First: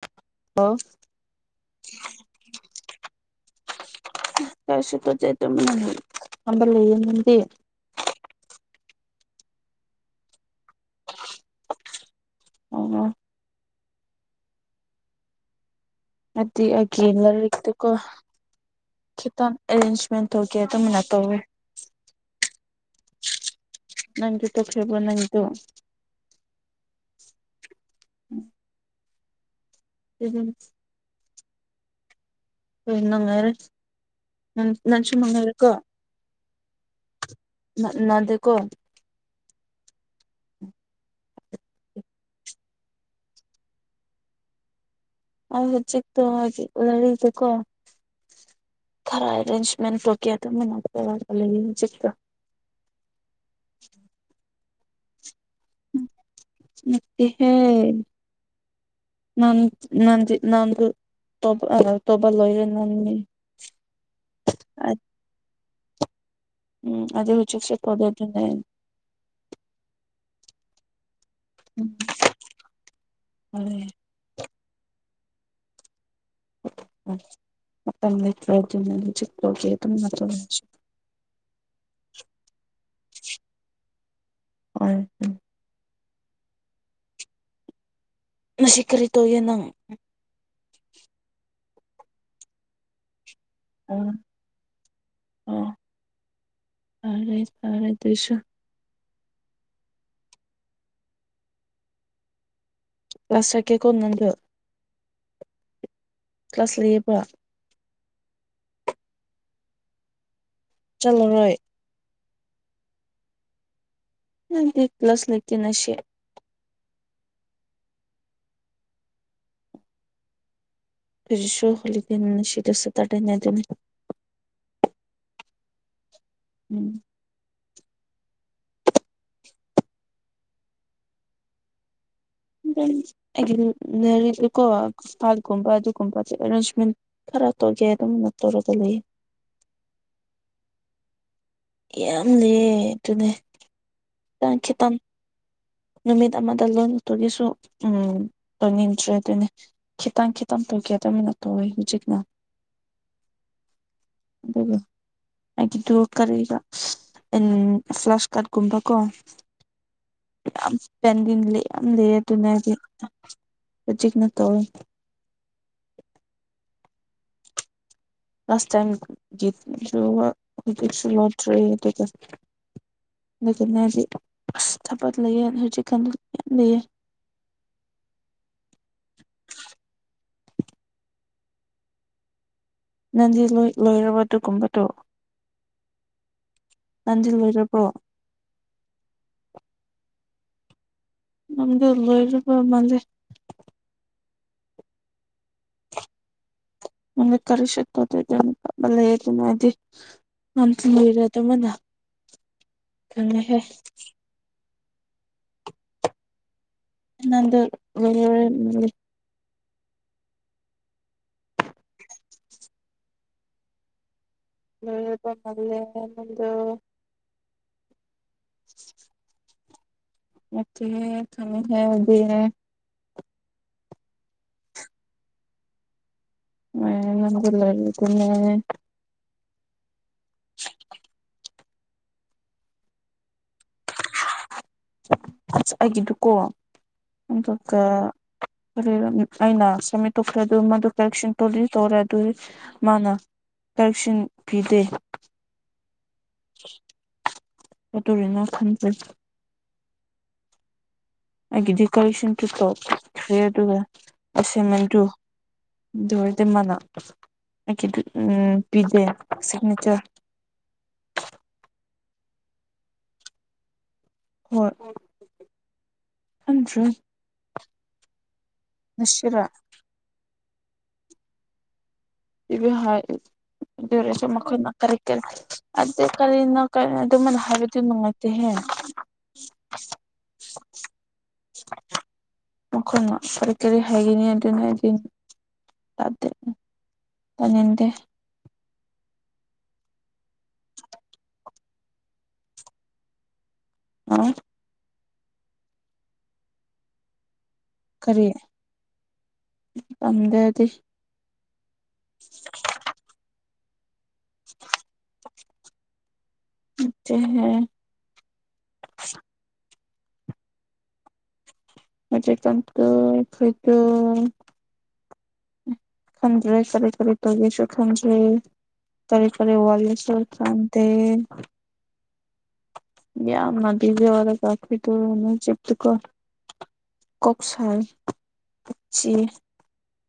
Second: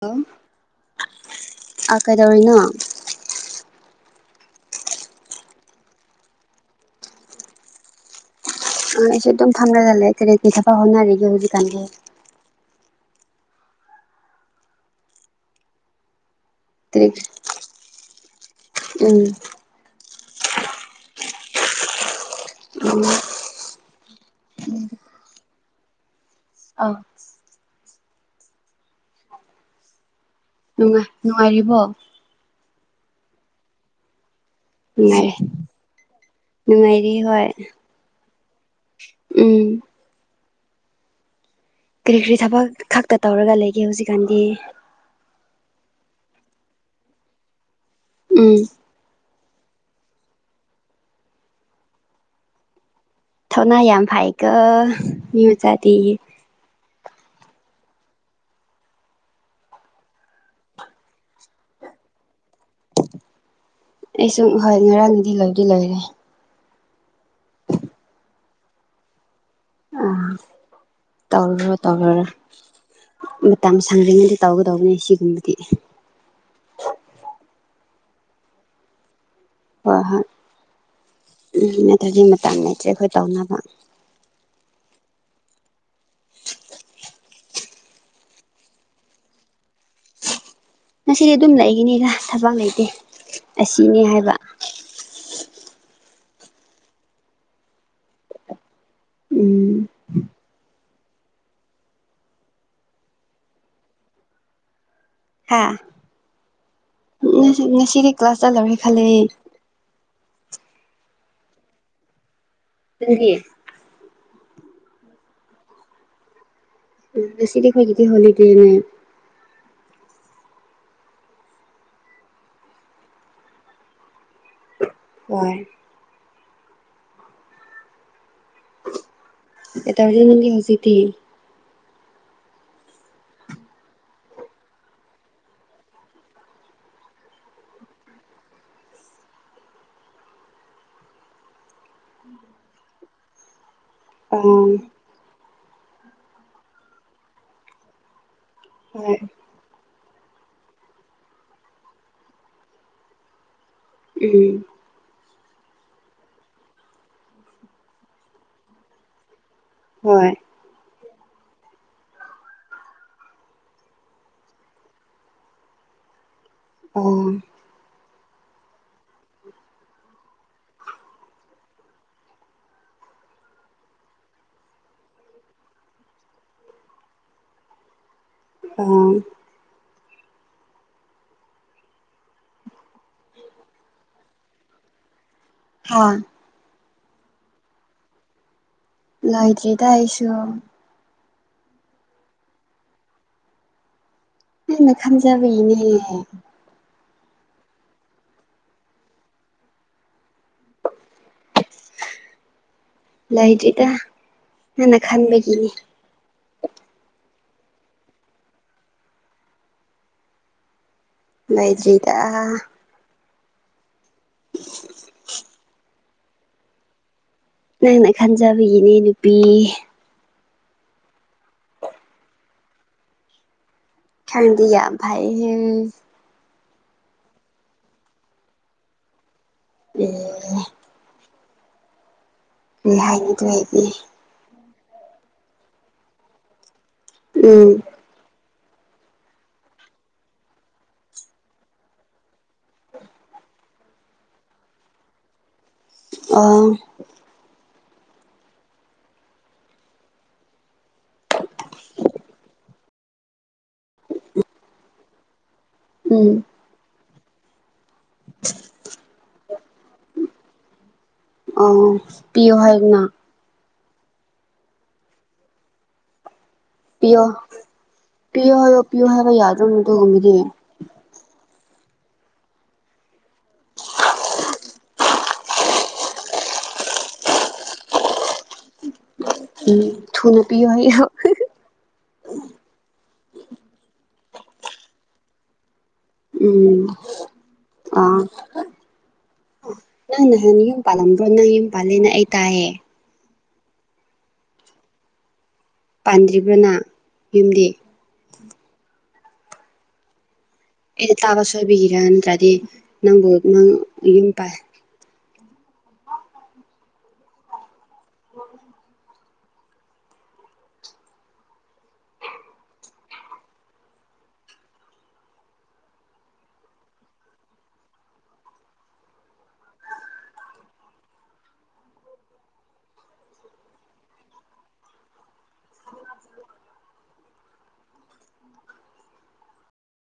hello ꯑꯣ ꯑ ꯀꯗ ꯑꯣꯏꯅꯣ ꯀꯥꯏꯁꯨ ꯇꯣꯖꯩ ꯑꯗꯨꯅ ꯈꯝꯕ ꯂꯩꯌꯦ ꯅꯝꯗꯤ ꯑꯁꯨ ꯑꯗꯨꯝ ꯊꯝꯂꯥꯖꯠꯂꯦ ꯀꯔꯤ ꯀꯩ ꯊꯕ ꯍꯣꯅꯔꯔꯤꯒꯦ ꯍꯧꯖꯤꯛꯀꯥꯟꯒꯤ ꯑꯣ ꯑꯗꯨꯗꯤ ꯑꯩꯒꯤ ꯀꯔꯤ ꯂꯥꯏꯔꯤꯛꯇꯨꯀꯣ ꯎꯝ ꯈꯤꯇꯪ ꯑꯦꯔꯦꯟꯖꯃꯦꯟ ꯊꯣꯛꯧꯒꯦ ꯑꯗꯨꯝꯅ ꯇꯧꯋ ꯎꯝ ꯅꯪꯒꯤ ꯇꯣ ꯈꯦꯕ ꯅꯪ ꯇꯣ ꯑꯥ ꯎꯝ ꯎ ꯅꯔꯤꯕ ꯐꯅꯣꯉꯥꯏꯔ ꯅꯨꯡꯉꯥꯏꯔꯤ ꯅꯟꯁꯤꯃꯉꯥꯏꯔ ꯀꯣ ꯅꯨꯡꯉꯥꯏꯔꯤ ꯍꯣꯏ ꯅꯗꯦꯀꯣ ꯎꯝ ꯀꯔꯤ ꯀꯔꯤ ꯊꯕꯛ ꯈꯛꯇ ꯇꯧꯔꯒ ꯂꯩꯒꯦ ꯍꯧꯖꯤꯛꯀꯥꯟꯗꯤ ꯑꯖꯤꯤ ꯇ ꯍꯥꯏꯦ ꯑꯣꯔꯔꯗꯀꯣ ꯎꯝ ꯑꯔꯦꯟꯖꯃꯦꯟ ꯀꯌꯥ ꯃꯟꯅ ꯇ ꯂꯩ ꯆ ꯊꯧꯅꯥ ꯌꯥꯝ ꯐꯏꯒ ꯃꯤ ꯃꯖꯥꯗꯤ ꯍꯦ ꯅꯟ ꯅ ꯇꯕ ꯇꯕ ꯂꯣꯏꯔꯦ ꯅꯟꯅꯤ ꯑꯩ ꯁꯨꯝ ꯍꯣꯏ ꯉꯔꯥꯡ ꯅꯨꯗꯤ ꯂꯣꯏꯗꯤ ꯂꯣꯏꯔꯦ ꯎꯝ ꯑꯗꯨꯗꯒꯤ ꯍꯧ ꯎꯆꯛꯁ ꯄꯗꯗꯨ ꯅ ꯑ ꯇꯧꯔꯨꯔꯣ ꯎꯝ ꯇꯧꯔꯨꯔꯣ ꯃꯇꯝ ꯍꯣꯏ ꯁꯪꯗ꯭ꯉꯗꯤ ꯇꯧꯒ ꯇꯧꯒꯅꯦ ꯁꯤꯒꯨꯝꯕꯗꯤ [unintelligible] ꯍꯣꯏ ꯍꯣꯏ ꯃꯇꯝꯁꯨ ꯎꯝ ꯃ ꯑꯗꯨꯒꯤ ꯃꯇꯥꯡꯗꯆꯦ ꯑꯩꯈꯣꯏ ꯇꯧꯅꯕ ꯑꯣꯏ ꯃꯁꯤꯁꯤ ꯀꯔꯤ ꯇꯧꯌꯦ ꯅꯪ ꯉꯁꯤꯗꯤ ꯑꯗꯨꯝ ꯂꯩꯒꯤꯅꯤꯗ ꯊꯕꯛ ꯂꯩꯇꯦ ꯑꯁꯤꯅꯤ ꯑꯣ ꯍꯥꯏꯕ ꯑꯣ ꯑꯔ ꯑꯔꯁꯨ ꯎꯝ ꯀ꯭ꯂꯁꯀꯤꯦ ꯀꯅꯗ ꯍꯥꯦ ꯀ꯭ꯂꯥꯁ ꯂꯩꯌꯦꯕ ꯀ꯭ꯂꯥꯁꯇ ꯂꯔꯍꯤ ꯈꯦ ꯆꯂꯔꯣꯏ ꯪ ꯅꯗꯤꯛ ꯄ꯭ꯂꯁ ꯂꯩꯀꯅꯁꯤꯦ ꯎ ꯁꯤꯗꯤꯈꯥꯏꯒꯗꯤ ꯍꯣꯂꯤꯗꯦꯅꯦ ꯁ ꯍꯣꯂꯤꯗꯅꯤꯁꯤꯗꯁꯦ ꯇꯔꯅꯦꯗꯅꯤ ꯍꯣꯏ ꯎꯝ ꯑꯦꯇꯥꯕꯗꯤ ꯅꯗꯤ ꯍꯧꯖꯤꯗꯤꯤ ꯂ ꯀꯣ ꯀꯜꯒꯨꯝꯕ ꯑꯗꯨꯨꯝꯕꯔꯦꯟꯖꯔ ꯠꯇꯣꯒꯦ ꯑꯗꯨꯝ ꯅꯠꯇꯧꯔꯒ ꯂꯩꯦ [unintelligible] ꯌꯥꯝ ꯂꯩ ꯑꯗꯨꯅꯦ ꯈꯤꯪ ꯑꯥ ꯈꯤꯇꯪ ꯅꯨꯃꯤꯠ ꯑꯃꯗ ꯂꯣꯏꯛꯇꯒꯤꯁꯨ ꯎꯝ ꯂꯣꯏꯅꯤꯡꯗ꯭ꯔꯦ ꯍꯣꯏ ꯑꯗꯨꯅꯦ ꯈꯤꯇꯪ ꯈꯤꯇꯪ ꯀꯌꯥ ꯇꯃꯤ ꯅꯠꯇ ꯑꯣꯏ ꯍꯧꯖꯤꯛꯅ ꯎꯝ ꯒꯤꯗꯨ ꯀꯔꯤꯒ ꯎ ꯐ꯭ꯂꯁ ꯀꯥꯔꯠꯀꯨꯝꯕ ꯀꯣ ꯍꯣꯏ ꯄꯦꯟꯗꯤ ꯌꯥꯝ ꯂꯩꯔꯦ ꯑꯗꯨꯅꯗꯤ ꯍꯧꯖꯤꯛꯅ ꯇꯧꯋꯦ [unintelligible] ꯑꯥ ꯂꯥꯁ ꯇꯥꯏꯝ ꯌꯦꯁꯨ ꯍꯧꯖꯤꯁꯨ ꯂꯣꯇꯔꯤ ꯑꯗꯨꯗꯒꯤ ꯊꯥꯄ ꯂꯩꯌꯦ ꯍꯧꯖꯤꯛꯀ ꯂꯩꯦ ꯑꯥ ꯅꯪꯗꯤ ꯂꯣꯏ ꯂꯣꯏꯔꯕ ꯑꯗꯨꯒꯨꯝꯕꯗꯨꯣ ꯑ ꯇꯥꯟꯖꯤꯜ ꯑꯣꯏꯔꯕ꯭ꯔꯣ ꯂꯣꯏꯗ꯭ꯔꯤꯗ ꯑꯩꯁꯨ ꯅꯝꯗ ꯂꯣꯏꯔꯕ ꯃꯥꯜꯜꯂꯤꯦ ꯅ ꯈꯝꯖꯕꯅꯦ ꯃ ꯀꯔꯤꯁꯤ ꯇꯗꯕꯂ ꯍꯦꯒꯅ ꯍꯥꯏꯗꯤ ꯃꯟꯁ ꯂꯩꯔꯗ ꯃꯅꯥ [unintelligible] ꯀꯪꯉꯍꯦ ꯅꯅ ꯈꯥꯟꯕꯒꯅꯤ ꯅꯗ ꯃꯩꯖꯔꯤꯗ ꯄ ꯃꯜꯦ ꯃꯗꯨ ꯅꯪꯅ ꯈꯟꯖꯕꯒꯤꯅꯦ ꯅꯨꯄꯤ ꯑꯣ ꯀꯃꯤ ꯍꯕꯤ ꯈꯔꯗ ꯥꯏ ꯑ ꯉꯔ ꯑꯣ ꯂꯩ ꯍꯥꯏꯅꯤꯗ ꯂꯩꯗꯤꯦ ꯑꯁ ꯑꯩꯒꯤꯗꯨꯀꯣ ꯎꯝ ꯑꯗꯨꯒ ꯑꯩꯅ ꯁꯃꯤꯠ ꯇꯣꯛꯈ꯭ꯔꯦ ꯑꯗꯨ ꯃꯗꯨ ꯀꯔꯦꯛꯁꯟ ꯇ ꯇꯧꯔꯦ ꯑꯗꯨ ꯃꯥꯅ ꯀꯔꯦꯛꯁꯟ ꯄꯤꯗꯦ ꯑ ꯑ ꯇꯔꯤꯅ ꯈꯟꯁꯦ ꯑꯩꯒꯤ ꯗꯦꯀꯣꯔꯦꯁꯟ ꯇ ꯇ꯭ꯔꯦꯠ ꯑꯗꯨꯒ ꯑꯦꯁꯦꯟꯃꯦꯟꯗꯨꯨ ꯑꯗꯨ ꯎꯝ ꯑꯣꯏꯔꯗꯤ ꯃꯅꯥ ꯑꯩ ꯎꯝ ꯄꯤꯗꯦ ꯁꯤꯒꯅꯦꯆꯔ ꯄꯤꯌꯨ ꯍꯥꯏꯗꯅ ꯍꯣꯏ ꯈꯟꯗ꯭ꯔꯦ ꯄꯤꯣ ꯄꯤꯌꯣ ꯍꯥꯏꯣ ꯄꯤꯌꯣ ꯍꯥꯏꯕ ꯉꯁꯤꯔ ꯌꯥꯗ ꯑꯃꯗ ꯉꯨꯝꯃꯤꯔꯤꯦ ꯏꯚ ꯍꯥꯏ ꯔꯦꯁ ꯃꯈꯣꯏꯅ ꯀꯔꯤ ꯀꯔꯤ ꯑꯗꯨ ꯀꯔꯤꯅ ꯀꯔꯤ ꯑꯗꯨꯃꯥꯏꯅ ꯍꯥꯏꯕꯗꯤ ꯅꯨꯡꯉꯥꯏꯇꯦ ꯍꯦ ꯎꯝ ꯊꯨꯅꯄꯤ ꯀꯔ ꯀꯔꯤ ꯍꯥꯏꯒꯅꯤ ꯑꯗꯨ ꯑꯗꯨ ꯅ ꯍꯥꯏꯗꯅꯤ ꯎꯝ ꯄꯅꯤꯡꯗꯦ ꯑꯥ ꯅꯪ ꯅꯍꯥꯟ ꯌꯨꯝ ꯄꯥꯜꯂꯝꯕ꯭ꯔꯣ ꯅꯪ ꯌꯨꯝ ꯄꯥꯜꯂꯦꯅ ꯑꯩ ꯇꯥꯏꯌꯦ ꯑ ꯄꯥꯟꯗ꯭ꯔꯤꯕ꯭ꯔꯅ ꯌꯨꯝꯗꯤ ꯇꯝꯗ ꯑꯦ ꯇꯥꯕ ꯁꯣꯏꯕꯤꯈꯤꯔꯥ ꯅꯠꯇ꯭ꯔꯗꯤ ꯅꯪꯕꯨ ꯅꯪ ꯌꯨꯝ ꯄꯥꯏ ꯑ ꯍꯥꯏ ꯎꯝ [unintelligible] ꯃꯆꯦ ꯀꯥꯟꯇ ꯈꯣꯏꯗ ꯈꯟꯗ꯭ꯔꯦ ꯀꯔꯤ ꯀꯔꯤ ꯇꯧꯒꯦꯁꯨ ꯈꯟꯗ꯭ꯔꯤ ꯇꯔꯤꯦ ꯐꯔꯦ ꯋꯥꯂꯁꯣꯔ ꯆꯥꯟꯗ ꯌꯥꯃ ꯕꯤꯖꯦ ꯋꯥ ꯀꯥꯈꯣꯏ ꯇ ꯆꯛꯇꯀꯣ ꯀꯣꯛꯁꯥ ꯀꯆꯤ